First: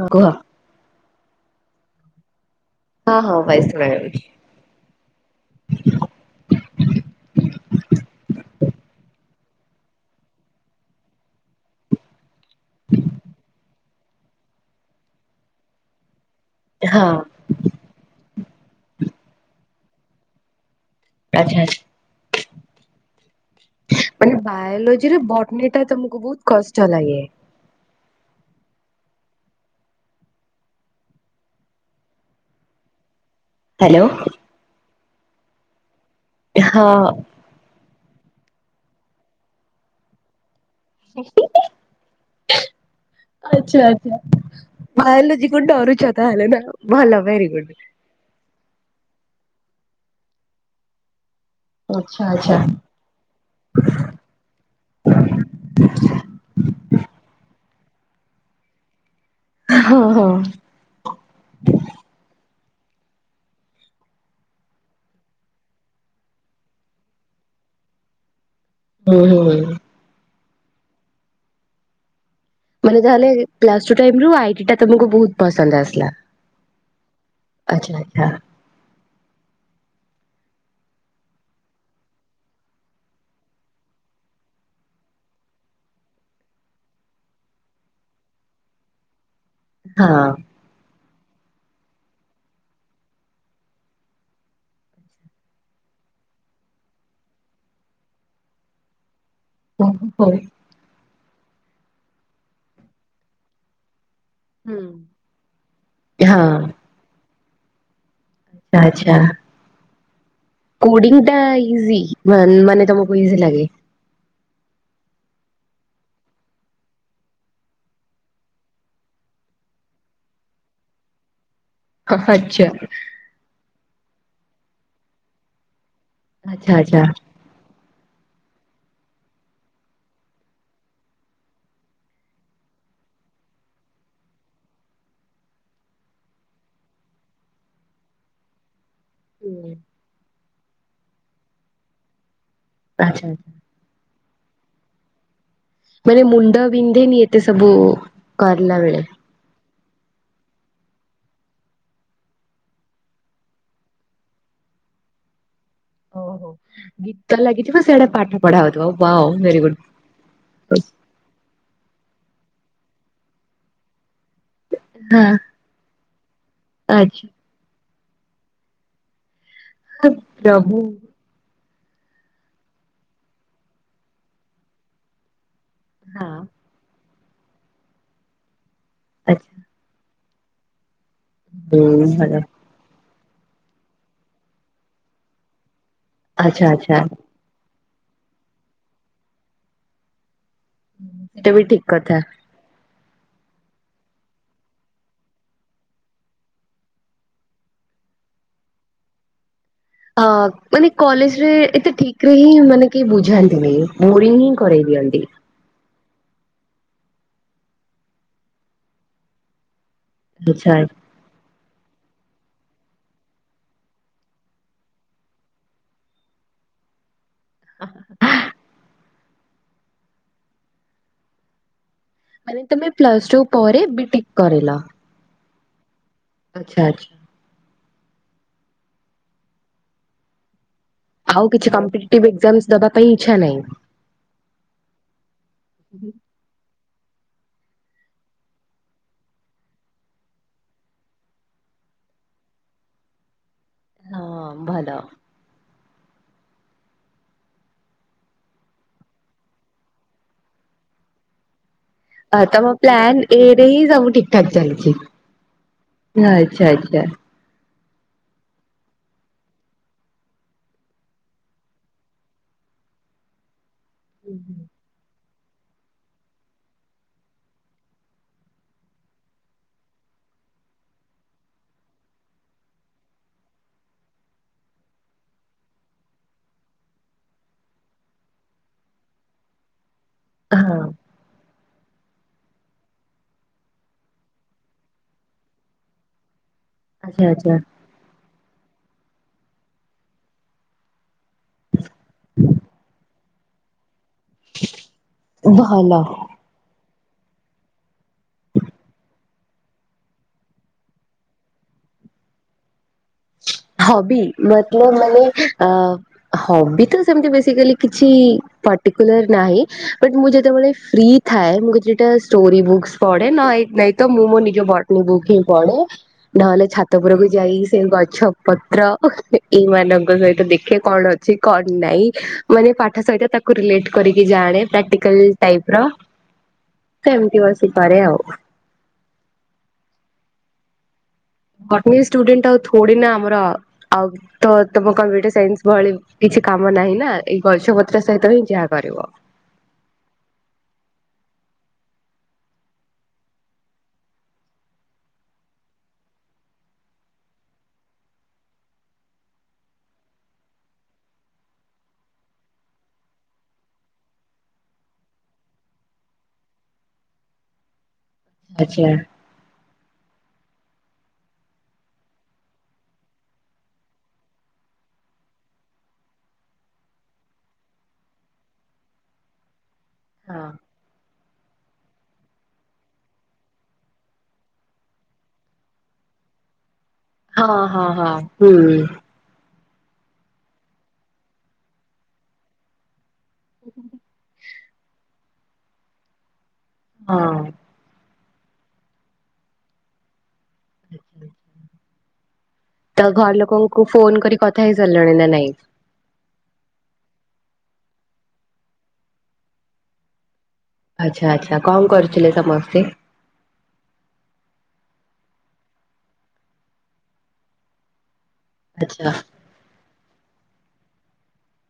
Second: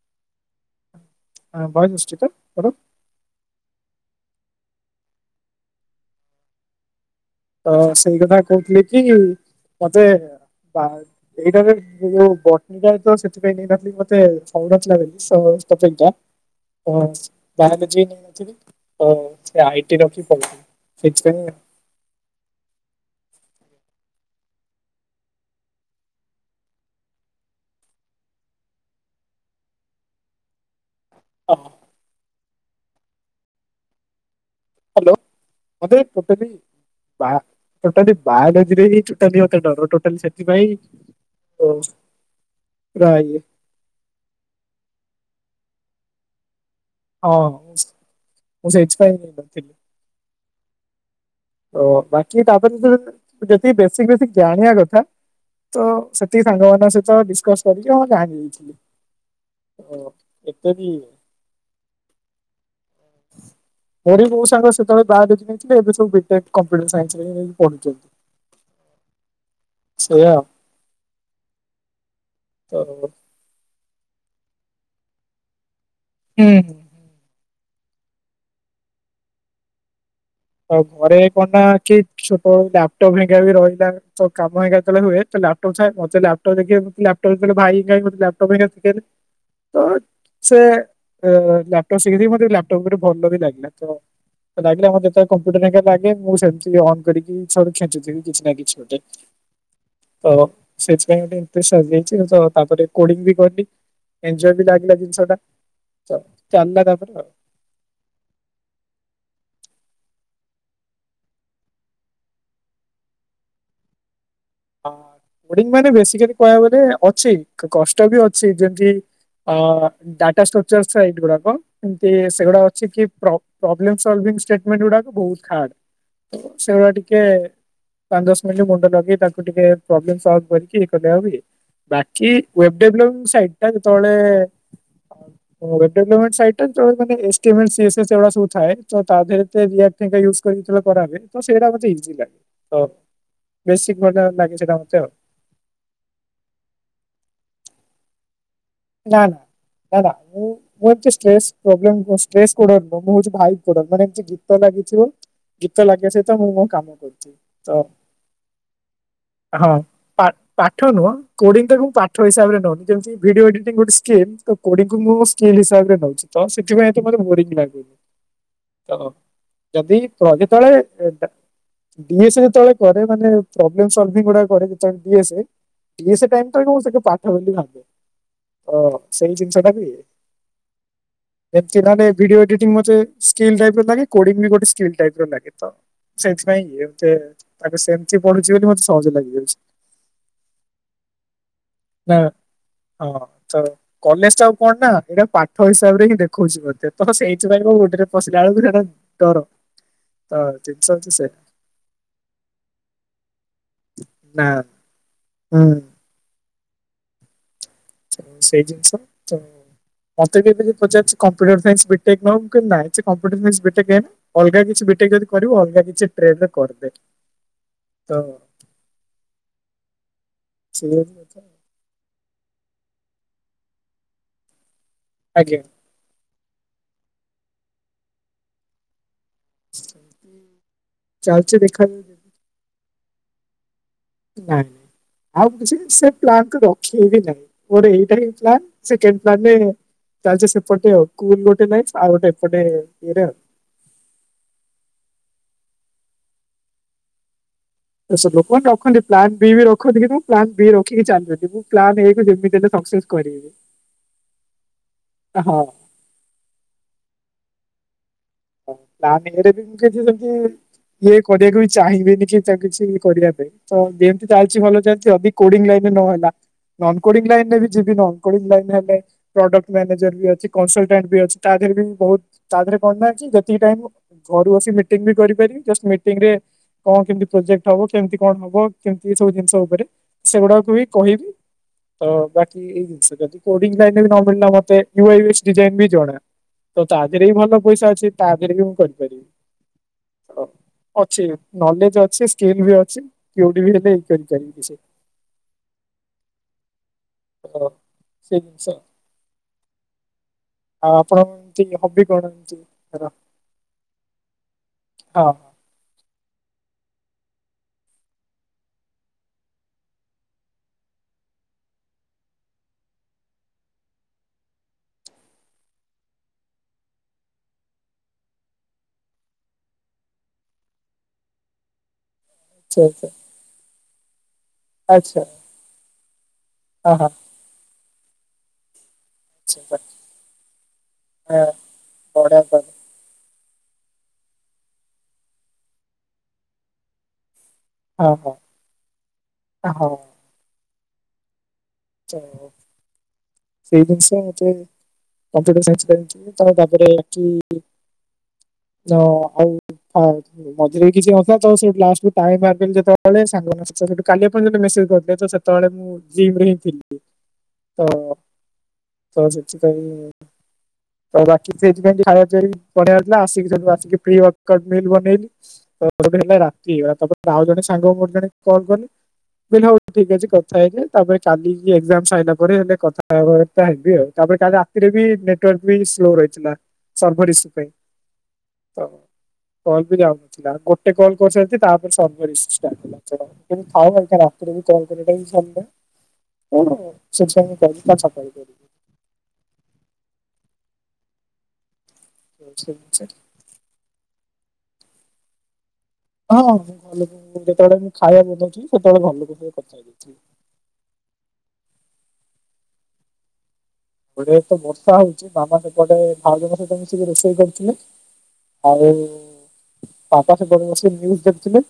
ହଁ କୁହ। [unintelligible] ହଁ, ହଁ, ବାଇସ ଗୁଡା ହେଇଚି। ତ ସେଇ କଥା କହୁଥିଲେ କି ମତେ ବାଙ୍କ୍ ଏଇଟାରେ ଯୋଉ [unintelligible] ସେଥିପାଇଁ ନେଇ ନଥିଲି ମତେ ହଉନଥିଲା ବୋଲି ତା ହଁ ହ ବାୟଲୋଜି ନେଇଥିଲି ସେ ଆଇଟି ରଖି ପଢିଲେ ସେଥିପାଇଁ ଆଚ୍ଛା ଆଚ୍ଛା। ମାନେ ବାୟୋଲୋଜି ରେ ବଟନି ଟା ତମକୁ ବହୁତ କଷ୍ଟ ଲାଗେ। ହ। ହ୍ୟାଲୋ। ହ୍ୟାଲୋ ମୋତେ ବଟାନୀ ହଁ ବା ଟୋଟାଲି ବାୟଲୋରେ ହଁ ଟୋଟାଲି ଡରୋଥିଲି ସେଥିପାଇଁ ଓ ପୁରା ଇଏ [unintelligible] ଆଚଛା ବାୟୋଲୋଜୀ କୁ ଡରୁଚ ତାହେଲେ ନା। ଭଲ ହଁ ଭେରି ଗୁଡ୍ ମୁଁ ସେଥିପାଇ ନେଇ ନଥିଲି। ଓ ଆଚ୍ଛା ବାକି ଆଚ୍ଛା ତାପରେ ଯେତିକି ବେଶିକ ବେଶିକ ଜାଣିବା କଥା। ତ ସେତିକି ସାଙ୍ଗମାନଙ୍କ ସହିତ ଡିସକସ କରିକି ହଁ ଜାଣି ଯାଇଛି। [inaudible] ଓ ହଁ ଏତିକି ପଢ଼ି ବହୁତ୍ ସାଙ୍ଗ ସେତେବେଳେ ବାୟୋଲୋଜୀ ନେଇଥିଲେ ଏବେବୁ ବିଟେକ କମ୍ପ୍ୟୁଟର ସାଇନ୍ସ ରେ ପଢୁଛନ୍ତି। [unintelligible] ସେଇଆଉ। ତ ମାନେ ହୁଁ ତାହଲେ ଆଇଟି ତମକୁ ବହୁତ ପସନ୍ଦ ଆସିଲା। ହୁଁଁ। ଆଚ୍ଛା ଆଛା। ଆଉ ଘରେ କଣ ନା କି ଛୋଟ ଲାପଟପ୍ ଘରିକା ବି ରହିଲା। ତ କାମ ହେଇକା ହୁଏ ଲପଟପ ଥାଏ ମତେ ଲପଟପ ଦେଖାଇବାକୁ ଦେ ଭାଇ ଲପଟପ [inaudible] ତ ସେ ଲାପଟପ୍ ଶିଖେଇଦିଏ ମତେ ଲାପଟପ୍ ରେ ଭଲ ବି ଲାଗିଲା ତ ଲାଗିଲା ମତେ ତ କମ୍ପୁଟର ଲାଗେ ମୁଁ ସେମତି ଅ କରିକି ଖେଚୁଥିବି କିଛି ନା କିଛି ଗୋଟେ। ହଉ ହଉ। ତ ସେଥିପାଇଁ ଗୋଟେ ଇଣ୍ଟଷ୍ଟ ଆସିଯାଇଛି ତ ତାପରେ କୋଡି ବି କରିନି। ଏଞ୍ଜୋଅୟ୍ ବି ଲାଗିଲା ଜିନିଷ ଟା ହଁ ଚାଲିଲା ତାପରେ ଆଉ। ଆଚଛା। କୋଡ଼ିଙ୍ଗ ଟା ଇଜି ମାନେ ତମକୁ ଇଜି ଲାଗେ। କୋଡିଙ୍ଗ ମାନେ ବେସିକାଲି କହିବାକୁ ଗଲେ ଅଛି କଷ୍ଟ ବି ଅଛି ଯେମତି ଅ ଡାଟା ଷ୍ଟ୍ରକ୍ଚର୍ ଏଇଟ ଗୁଡାକ। ଏମତି ଆଚ୍ଛା ସେଗୁଡା ଆଚ୍ଛା ଅଛି କି ପ୍ରବ୍ଲେମ୍ ସଲଭିଂ ଷ୍ଟେଟମେଣ୍ଟ ଗୁଡାକ ବହୁତ ଖାନ୍ ସେଇଭଳିଆ ଆଚ୍ଛା ଆଚ୍ଛା। ଟିକେ ପାଞ୍ଚ ଦସ୍ ମିନିଟ ମୁଣ୍ଡ ଲଗେଇ ତା କୁ ଟିକେ ପ୍ରବ୍ଲେଭ ସଲଭ କରିକି [unintelligible] ବାକି ୱେବ୍ ଡେଭଲପିଂ ସାଇଟ ଟା ଯେତେବେଳେ ହବ ଡଲପମେଟ ସାଇଟଏ ସବୁ ଏ [unintelligible] [unintelligible] ତ ସେଇଟା ଇଜି ଲାଗେ। ଆଚ୍ଛା। ବେଶିକ [unintelligible] ଆଉ। ମାନେ ମୁଣ୍ଡ ବିନ୍ଧେନି ଏତେ ସବୁ କରଲା ବେଳେ। [unintelligible] ମୁଁ ଏ ମୁଁ ହଉଛି ଭାଇ ମାନେ ଏମ ଗୀତ ଲାଗିଥିବ ଗୀତ ଲାଗେ ସହିତ ମୁଁ ଓହୋ। ମୋ କାମ ଗୀତ କରୁଥିବି ଲାଗିଥିବ ତ ସେଆଡେ ପାଠ ପଢା ହଉଥିବ ୱାଓ ଭେରି ହଁ ଗୁଡ୍ ପର୍ଟ ହଁ ପାଠ ନୁହଁ କୋଡିଂ ଟାକୁ ପାଠ ହିସାବରେ ନେଉ ଯେମିତି ଭିଡିଓ ଏଡିଟିଂ ଗୋଟେ ସ୍କିଲ। ତ କୋଡିଂକୁ ମୁଁ ସ୍କିଲ୍ ହିସାବରେ ନଉଛି ତ ସେଥିପାଇଁ ଏ ମତେ ଆଚ୍ଛା ବୋରିଙ୍ଗ ଲାଗୁନି। ତ ଯଦି ତ ପ୍ରଭୁ ଯେତେବେଳେ ଡିଏସେ ଯେତେବେଳେ କରେ ମାନେ ପ୍ରୋବ୍ଲେମ ସଲଭିଙ୍ଗ ଗୁଡା କରେ ଯେତେବେଳେ ଡିଏସେ ଡ଼ିଏସ ହଁ ଟାଇମଟା କୁ ସେଠୁ ପାଠ ବୋଲି ଭାବେ ଅ ସେଇ ଆଚ୍ଛା ଜିନିଷ ଟା ବି ହୁଏ। ଯେମତି ମାନେ ହୁଁ ଭଲ ଭିଡିଓ ଏଡିଟିଂ ମତେ ସ୍କିଲ୍ ଟାଇପ ର ଲାଗେ କୋଡିଙ୍ଗ ବି ଗୋଟେ ସ୍କିଲ୍ ଟାଇପ ର ଲାଗେ ତ ଆଚ୍ଛା ସେଇଥିପାଇଁ ଆଚ୍ଛା ଏତେ ତାକୁ ସେମତି ପଢୁଛି ବୋଲି ମତେ ସହଜ ଲାଗିଯାଉଛି। ହେଟା ବି ଠିକ ନା କଥା। ହଁ ତ କଲେଜଟାକୁ କଣନା ଏଟା ପାଠ ହିସାବରେ ହିଁ ଦେଖଉଛି ମୋତେ ତ ସେଇଥିପାଇଁ ମୁଁ ମଣ୍ଡରେ ପଶିଲା ବେଳକୁ ହେଟା ଟର ଅ ମାନେ କଲେଜରେ ଏତେ ଠିକ ରେ ହିଁ ମାନେ କେହି ବୁଝାନ୍ତିନି। ବୋରିଂ ନା ହିଁ କରେଇ ଦିଅନ୍ତି। ହୁଁ। ସେଇ ଜିନିଷ ତ ମତେ ବି ଆଚ୍ଛା ଏମିତି ପଚାରିଛି। କମ୍ପୁଟର ସାଇନ୍ସ ବିଟେନଉନୁ ମୁଁ କହିଲି ନାଇଁ ସେ କମ୍ପ୍ୟୁଟର ସାଇନ୍ସ ବିଟେକେ ଏ ନା ଅଲଗା କିଛି ବିଟେକେ ଯଦି କରିବ ଅଲଗା କିଛି ଟ୍ରେଡ୍ ରେ କରିଦେ ତ ସେଇଆ ତ କଥା। ମାନେ ତମେ ପ୍ଲସ୍ ଟୁ ପରେ ବିଟେକ କରିଲ। ଆଜ୍ଞା। ଆଚ୍ଛା ଆଛା। [unintelligible] ଆଉ ଚାଲିଛି କିଛି ଦେଖାଯାଉ ଯଦି କମ୍ପିଟିଟେଭ ଏକ୍ସାମ ଦେବା ପାଇଁ ଇଛା ନାହିଁ? ନାଇଁ। ଆଉ ବି କିଛି ସେ ପ୍ଲାଣ୍ଟରେ ରଖିବେ କି ନାଇଁ ମୋର ଏଇଟା ହିଁ ପ୍ଲାନ ସେ କେମତି ମାନେ ତାର ସେପଟେ କୁଲ ଗୋଟେ ନାଇ ଆଉ ଗୋଟେ ଏପଟେ ଇଏରେ ଆଉ। ହଁ ଭଲ। ସବ ଲୋକମାନେ ରଖନ୍ତି ପ୍ଲାନ୍ ବି ରଖନ୍ତି କିନ୍ତୁ ମୁଁ ପ୍ଲାନ୍ ବି ରଖିକି ଚାଲିିବି ମୁଁ ପ୍ଲାନ୍ ଏ କୁ ଆ ଯେମିତି ହେଲେ ସକ୍ସେସ୍ ପ୍ଲାନ କରିବି ଏରେ ହିଁ ସବୁ ଠିକଠାକ ହଁ ଚାଲିଛି ଆଚ୍ଛା ଆଚ୍ଛା। ପ୍ଲାନ ଏରେ ବି ମୁଁ ସେଇଥିରେ ସେମିତି ବିଏ କରିବାକୁ ବି ଚାହିଁବିନି କି ତାଙ୍କୁ କିଛି କରିବା ପାଇଁ ତ ଯେମିତି ଚାଲିଛି ଭଲ ଚାଲିଛି ଅଧିକ କୋଡିଂ ଲାଇନରେ ନହେଲା ନନ୍ କୋଡିଂ ଲାଇନ ରେ ଯିବି ନ କୋଡ଼ିଂ ଲାଇନ ହେଲେ ପ୍ରଡକ୍ଟ ମ୍ୟାନେଜର ବି ଅଛି କନସୋଲଟାଣ୍ଟ ବି ଅଛି ତା ଦେହରେ ବି ବହୁତ୍ ତାଦେହରେ କଣ ଯେତିକି ଟାଇମ ମୁଁ ଘରୁ ଆସି ମିଟିଂ ବି କରିପାରିବି ଜଷ୍ଟ ମିଟିଂ ରେ କଣ କେମିତି ପ୍ରୋଜେକ୍ଟ ହବ କେମିତି କଣ ହବ କେମତି ଏ ସବୁ ଜିନିଷ ଉପରେ ସେଗୁଡାକୁ ବି କହିବି। ତ ବାକି ଏଇ ଜିନିଷ ଯଦି କୋଡିଂ ଲାଇନ ନ ମିଳିଲା ମତେ ୟୁଆଇସ ଡିଜାଇନ ବି ଜଣା। ତ ତା ଦେହରେ ବି ଭଲ ପଇସା ଅଛି ତା ଦେହରେ ବି ମୁଁ କରିପାରିବି। ଅଛି ନଲେଜ୍ ଅଛି ସ୍କିଲ୍ ବି ଅଛି କେଉଠି ବି ହେଲେ। [unintelligible] ଭଲ ଆଉ ସେ ଜିନିଷ। ହଁ ଆପଣ ଏମିତି ହବି କଣ ଏମତି [unintelligible] ହବି ମତଲବ୍ ମାନେ ହଁ ହଁ ଅ ହବି ତ ସେମିତି ବେଶିକାଲି କିଛି ପଟିକୁଲାର୍ ନାହିଁ ବଟ୍ ମୁଁ ଯେତେବେଳେ ଫ୍ରି ଥାଏ। ମୁଁ କେତେଟା ଷ୍ଟୋରି ବୁକ୍ସ ପଢେ ନ ନାଇ ମୁଁ ମୋ ନିଜ ବଟ୍ନି ବୁକ୍ ହିଁ ପଢେ। ନହେଲେ ଛାତଉପୁରକୁ ଯାଇ ସେ ଗ ଛପତ୍ର ଏଇ ମାନଙ୍କ ସହିତ ଦେଖେ କଣ ଅଛି କଣ ନାଇଁ। ମାନେ ପାଠ ଆଚ୍ଛା ସହିତ ତାକୁ ରିଲେଟ୍ କରିକି ଜାଣେ। ଆଚ୍ଛା ପ୍ରାକ୍ଟିକାଲ ଟାଇପ୍ ର ଆଚ୍ଛା ସେମିତି ବସି କରେ ଆଉ। [inaudible] ବଟନି ବଢିଆ ଷ୍ଟୁଡେଣ୍ଟ ଆଉ ତାହେଲେ। ଥୋଡି ନା ଆମର ଆଉ ତ ତମ କମ୍ପ୍ୟୁଟର ସାଇନ୍ସ ଭଳି କିଛି କାମ ନାହିଁ ନା ଏଇ ଗଛ ଗଛ ସହିତ ବି ଯାହା କରିବ। ଓ ହୋଉ। ତ ସେଇ ଜିନିଷ ମତେ କମ୍ପୁଟର ସାଇନ୍ସ କରିଛ ତମେ ତାପରେ ଏଠି ହଁ ଆଉ ହଁ। ମଝିରେ କିଛିନଥିଲା ତ ସେଠୁ ଲାଷ୍ଟକୁ ପାଣି ମାରିଦେଲି ଯେତେବେଳେ ସାଙ୍ଗମାନଙ୍କ ସହିତ ସେଇଠୁ କାଲି ଆପଣ ଯେତେବେଳେ ମେସେଜ ସେତେବେଳେ ମୁଁ ଜିମ୍ ରେ ହିଁ ଥିଲି ତ ଆଛା। ତ ସେଥିପାଇଁ ଆଉ ବାକି ସେଇଥିପାଇଁ ଖାଇବା [unintelligible] ଆସିକି ସେଠୁ ଆସିକି [unintelligible] ବନେଇଲୁ। ତ ହେଲା ରାତି ତାପରେ ଆଉ ଜଣେ ସାଙ୍ଗକୁ ମୋର ଜଣେ କଲ୍ କଲି। ମୁଁ କହିଲି ହଉ ଠିକ୍ ଅଛି ହଁ କଥା ହେଇଯାଏ ତାପରେ କାଲିକି ଏକ୍ଜାମ ସାଇଲା ପରେ ହେଲେ କଥାବାର୍ତ୍ତା ହେବି ଆଉ ତାପରେ କାଲି ରାତିରେ ବି ନେ ୱାର୍କ୍ ବି ସ୍ଲୋ ରହିଥିଲା ସର୍ଭର୍ ଇସ୍ୟୁ ହଁ ପାଇଁ ହଁ ହଁ ହୁଁ ତ। କଲ୍ ବି ଯାଉନଥିଲା ଗୋଟେ କଲ୍ କରିସାରିଚି ତାପରେ ସର୍ଭର୍ ଇସ୍ୟୁ ଷ୍ଟାର୍ଟ ହେଲା। ଥାଉ ଏଇଟା ରାତିରେ ବି କଲ୍ କରିବା ଟା ଵି ସମ୍ଭବ ନୁହେଁ। ହଁ। [unintelligible] ଆଛା। ତ ଘର ଲୋକଙ୍କୁ ଫୋନ୍ କରି କଥା ହେଇ ସାରିଲଣି ନା ନାଇଁ। ହଁଁ ମୁଁ ଘର ଲୋକକୁ ଯେତେବେଳେ ମୁଁ ଖାଇବାକୁ ବନଉଥିଲି ସେତେବେଳେ ଘରଲୋକଙ୍କ ସହ କଥା ହେଇଯାଇଥିଲି। ଆଛା ଆଛା କଣ କରୁଥିଲେ ସମସ୍ତେ? ଗୋଟେ ତ ବର୍ଷା ହଉଛି ମାମା ସେପଟେ ଭାଉଜଙ୍କ ସହିତ ମିଶିକି ରୋଷେଇ କରୁଥିଲେ। ଆଉ ଆଚ୍ଛା ବାପା ସେପଟେ ବସି ନ୍ୟୁଜ ଦେଖୁଥିଲେ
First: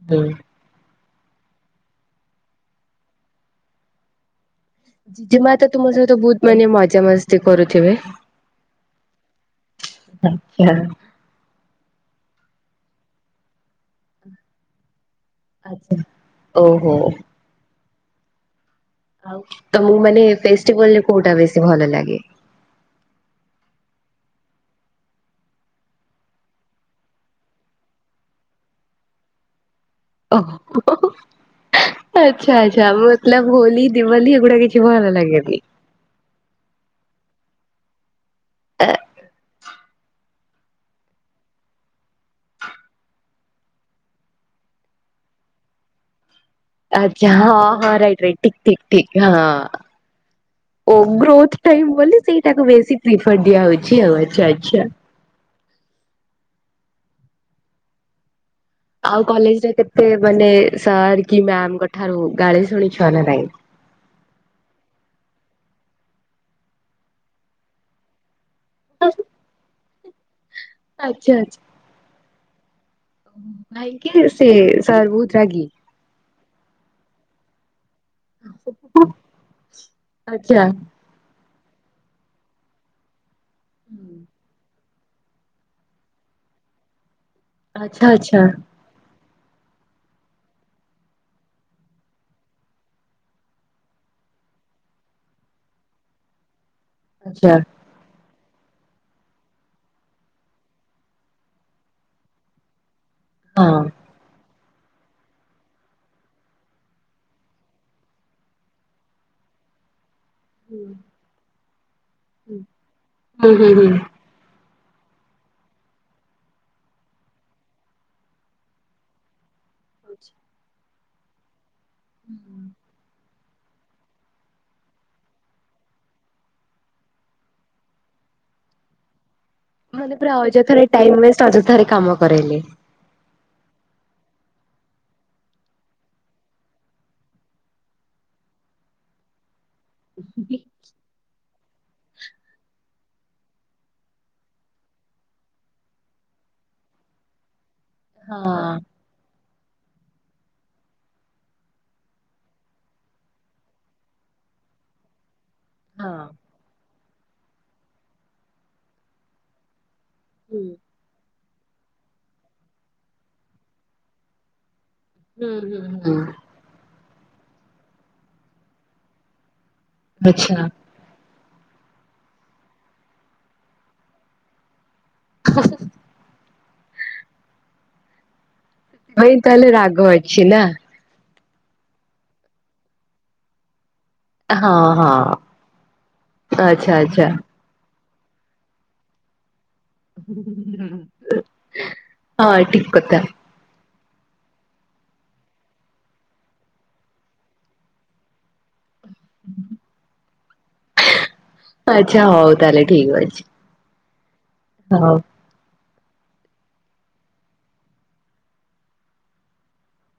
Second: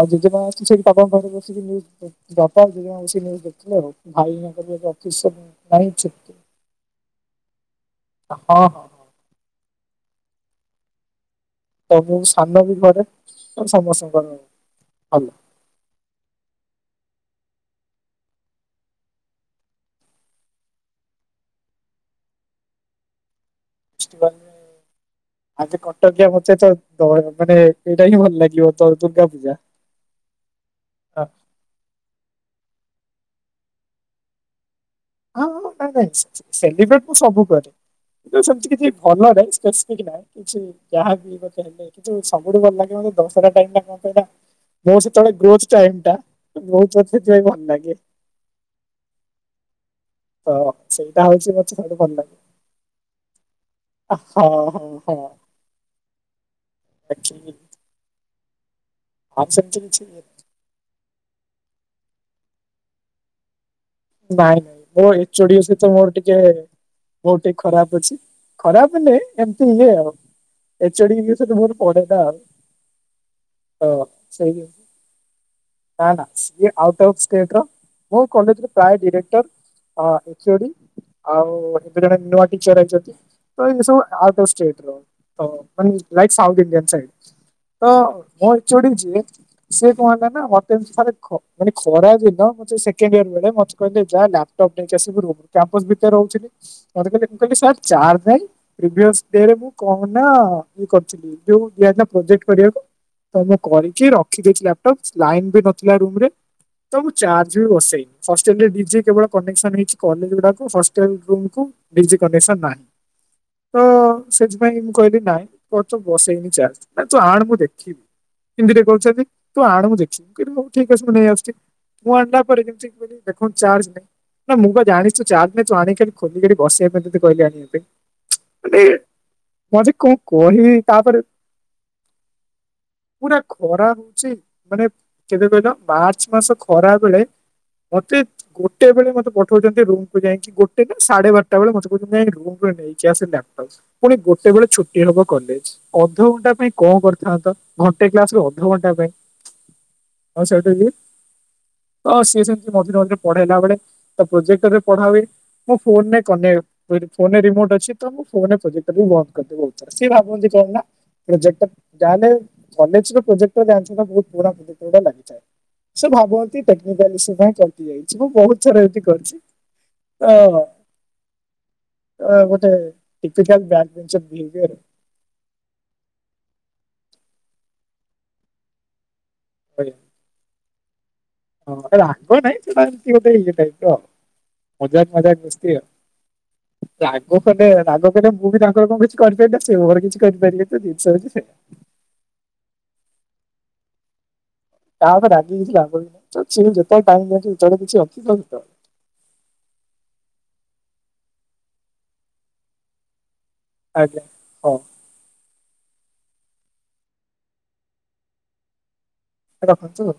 ଆଉ ହୁଁ। ଜେଜେମା ସେଠି ବାପାଙ୍କ ପାଖରେ ବସିକି ନ୍ୟୁଜ ବାପା ଜେଜେମା ବସିକି ନ୍ୟୁଜ ଦେଖୁଥିଲେ। ଆଉ ଭାଇନାଙ୍କ ର ବି ଆଜି ଜେଜେମା ତ ତୁମ ସହିତ ବହୁତ ମାନେ ମଜାମସ୍ତି କରୁଥିବେ। ହଁ ହଁ। ହଁ ଆଛା। ତ ମୁଁ ସାନ ବି ଘରେ ତ ସମସ୍ତଙ୍କର ଭଲ। ଆଛା ଓହୋ। ଆଉ ତମକୁ ମାନେ ଫେଷ୍ଟିଭାଲରେ କୋଉଟା ବେଶୀ ଭଲ ଲାଗେ? [unintelligible] ଆଗେ କଟକିଆ ପଚାରୁଚ ତ ମାନେ ଏଇଟା ହିଁ ଭଲ ଲାଗିବ ତ ଦୁର୍ଗା ପୂଜା। ଓହୋ। ଆଛା ଆଛା ମତଲବ୍ ହୋଲି ଦିୱାଲି ଏଗୁଡା କିଛି ଭଲ ହଁ ଲାଗେନି। ହଁ ନାଇଁ ନାଇଁ ସେଲିବ୍ରେଟ ତ ସବୁ କରେ କିନ୍ତୁ ସେମିତି ଆ କିଛି ଭଲ ନାଇଁ ସ୍ପେସିପିକ ନାଇଁ। କିଛି ଯାହା ବି ହେଲେ କିନ୍ତୁ ସବୁଠୁ ଭଲ ଲାଗିବ ମତେ ଦଶରା ଟାଇମ ମୁଁ ସେତେବେଳେ ଗ୍ରୋଥ ଟାଇମ ଟା ବହୁତ ମତେ ଆଛା ସେଥିପାଇଁ ହଁ ଭଲ ହଁ ଲାଗେ ରାଇଟ୍ ରାଇଟ୍ ଠିକ୍ ଠିକ୍ ଠିକ୍ ହଁ। ତ ଓ ସେଇଟା ହଉଛି ଗ୍ରୋଥ ମତେ ଟାଇମ୍ ସବୁଠୁ ଭଲ ବୋଲି ଲାଗେ। ସେଇଟାକୁ ବି ବେଶୀ ପ୍ରୀଫର ଦିଆହଉଛି ଆଉ ଆଛା ହଁ ଆଛା। ହଁ [inaudible] ଆଛି ଯିବ। ଆଉ କଲେଜରେ ସେମିତି କିଛି କେତେ ମାନେ ସାର୍ କି ମ୍ୟାମଙ୍କ ଠାରୁ ଗାଳି ଶୁଣିଛ ନା ନାଇଁ? ନାଇଁ ନାଇଁ ମୋ ଏଚୋଡି ସହିତ ମୋର ଟିକେ ବୋତ ଟିକେ ଖରାପ ଅଛି। ଖରାପ ନାଇଁ ଏମିତି ହୁଏ ଆଉ ଆଚ୍ଛା ଏଚଡିଙ୍କ ସହିତ ମୋର ପଡେନା ଆଉ। ଓହୋ ହୋ ତ ନାଇଁକି ସେ ସେଇ ସାର୍ ବହୁତ ରାଗି? ନା ନା ସିଏ ଆଉଟ ଅଫ୍ ଷ୍ଟେଟ୍ ର ମୁଁ କ ପ୍ରାୟ ଡିରେକ୍ଟର ଅ ଆଚ୍ଛା। ଏଚଡି। ଆଉ କେତେଜଣ ନୂଆ ଟିଚର ରହିଛନ୍ତି ତ ଏମିତି ସବୁ ଆଉଟ୍ ଅଫ୍ ଷ୍ଟେଟ୍ ର। ତ ମାନେ ଲାଇଟ ସାଉଥ ଇଣ୍ଡିଆନ ସାଇଟ୍ ତ ଆଚ୍ଛା ଆଚ୍ଛା ମୋ ଏଚୋଡି ଯିଏ ସେ କଣ ହେଲାନା ମତେ ଏମିତି ଥରେ ଖ ମାନେ ଖରା ଦିନ ମତେ ସେକେଣ୍ଡ ଇୟର ବେଳେ ମ କହିଲେ ଯା ଲାପଟପ୍ ନେଇକି ଆସିବୁ ରୁମ୍ ରୁ କ୍ୟାମ୍ପସ ଭିତରେ ରହୁଛିଲି ମତେ କହିଲେ ମୁଁ ଆଚ୍ଛା କିଲି ସାର୍ ଚାର୍ଜ ନାଇଁ ପ୍ରିଭିୟସ ଡେରେ ମୁଁ କଣ ନା ଇଏ କରଥିଲି। ଯୋଉ ଦିଆଥିଲା ପ୍ରୋଜେକ୍ଟ କରିବାକୁ ତ ମୁଁ ହଁ। କରିକି ରଖି ଦେଇଥିଲି ଆପ ଟପ୍ ଲାଇନ୍ ବି ନଥିଲା ରୁମ୍ ରେ ତ ମୁଁ ଚାର୍ଜ ବି ବସେଇନି ହ ଚନି ଡିଜେ କେବଳ କନେସନ ହେଇଛି କଲେଜ ଗୁଡାକୁ ହଷ୍ଟେଲ ରୁମ୍ କୁ ଡିଜି କନେକସ ନାହଁ ହୁଁ ହୁଁ ତ ହୁଁ ସେଥିପାଇଁ ମୁଁ କହିଲି ନାଇଁ ତର ତ ବସେଇନି ଚାର୍ଜ ନାଁ ତୁ ଆଣ ମୁଁ ଦେଖିବି। ହିନ୍ଦି ରେ କହୁଛନ୍ତି। ତୁ ଆଣ ମୁଁ ଦେଖିବି ମୁକହିଲି ହଉ ଠିକ ମୁଁ ନେଇ ଆସୁଛି ମୁଁ ଆଣିଲା ପରେ ଯେମିତି କହିଲି ଦେଖନ୍ତୁ ଚାର୍ଜ ନାହିଁ। ନା ମୁଁ ବା ଜାଣିଛୁ ଚାର୍ଜ ନାହିଁ ତୁ ଆଣି ଖାଲି ଖୋଲିିକି ଏଠି ବସିବା ପାଇଁ ତତେକହିଲି ଆଣିବା ପାଇଁ। ମାନେ ମତେ କଣ ମାନେ ପୁରା କହିବି ଅଯଥାରେ ଟାଇମ ତାପରେ ୱଷ୍ଟ ଅଯଥାରେ କାମ କରାଇଲେ। ପୁରା ଖରା ରହୁଛି ମାନେ କେବେ କହିଲ ମାର୍ଚ୍ଚ ମାସ ଖରା ବେଳେ ମତେ ଗୋଟେ ବେଳେ ମତେ ପଠଉଛନ୍ତି ରୁମକୁୁ ଯାଇକି ଗୋଟେ ନା? ସାଢେ ବାରଟା ବେଳେ ମତେ କହୁଛନ୍ତି ଯାଇଁକି ରୁମ ରୁ ନେଇକି ଆସ ଲ୍ୟାପଟପ୍। ପୁଣି ଗୋଟେ ବେଳେ ଛୁଟି ହବ କଲେଜ ଅଧଘଣ୍ଟା ପାଇଁ କଣ କରିଥାନ୍ତ? ଘଣ୍ଟେ କ୍ଲାସ ରେ ଅଧ ହଁ ଘଣ୍ଟା ପାଇଁ ଆଉ ସାର୍ କହିଲେ ଅ ସିଏ ସେ ମଝିରେ ମଝିରେ ପଢେଇଲା ବେଳେ ତ ପ୍ରୋଜେକ୍ଟରେ ପଢା ହୁଏ ମୋ ହଁ। ଫୋନରେ କନେ ଫୋନରେ ରିମୋଟ ଅଛି ତ ମୁଁ ଫୋନୋଟ ପ୍ରୋଜେକ୍ଟ ବନ୍ଦ କରିଦବି ୟା ଭିତରେ ସିଏ ଭାବନ୍ତି ହୁଁ କଣ ନା? ପ୍ରୋଜେକ୍ଟ ଯାହେଲେ କଲେଜରେ ପ୍ରୋଜେକ୍ଟ ବନ୍ଦ ହେବା ବହୁତ ପୁରୁଣା ପ୍ରୋଜେକ୍ଟ ଗୋଟା ଲାଗେ। ହୁଁ ହୁଁ ସେ ହୁଁ। ଭାବନ୍ତି ଟେକ୍ନିକାଲ ଇସୁ ପାଇଁ କଟି ଯାଇଛି ମୁଁ ବହୁତ ଥର ଏମିତି କରିଛି। ଅ ଆଚ୍ଛା ହ ଅ ଗୋଟେ ଡିଫିକଲ୍ ବ୍ୟାଣ୍ଡ ଜିନିଷ ବିହେବିୟର। [unintelligible] ଭାଇ ତାହେଲେ ରାଗ ଅଛି ନା? ହଁ ରାଗ ନାଇଁ ସେଟା ଏମତି ଗୋଟେ ଇଏ ଟାଇପ୍ ର। ହଁ ମଜାକ ହଁ। ମଜାକ ଦୋସ୍ତି ଆଉ ଆଚ୍ଛା ଆଚ୍ଛା ରାଗ କଲେ ରାଗ ନାଁ ମୁଁ ବି ତାଙ୍କର କଣ କିଛି କରିପାରିବି ନା ସେ ମୋର କିଛି କରିପାରିବେ ତ ଜିନିଷ ହଉଛି ସେଇଆ। ହଁ ଠିକ୍ କଥା। ତାରେ ରାଗି କିଛି ଲାଭ ବି ନାଇଁ ଛି ଯେତେଳେ ଟାଇମ୍ [unintelligible] [unintelligible] ଆଚ୍ଛା ହଉ ତାହେଲେ ଠିକ ଅଛି। ଆଜ୍ଞା ହଁ। ହଉ। ରଖନ୍ତୁ।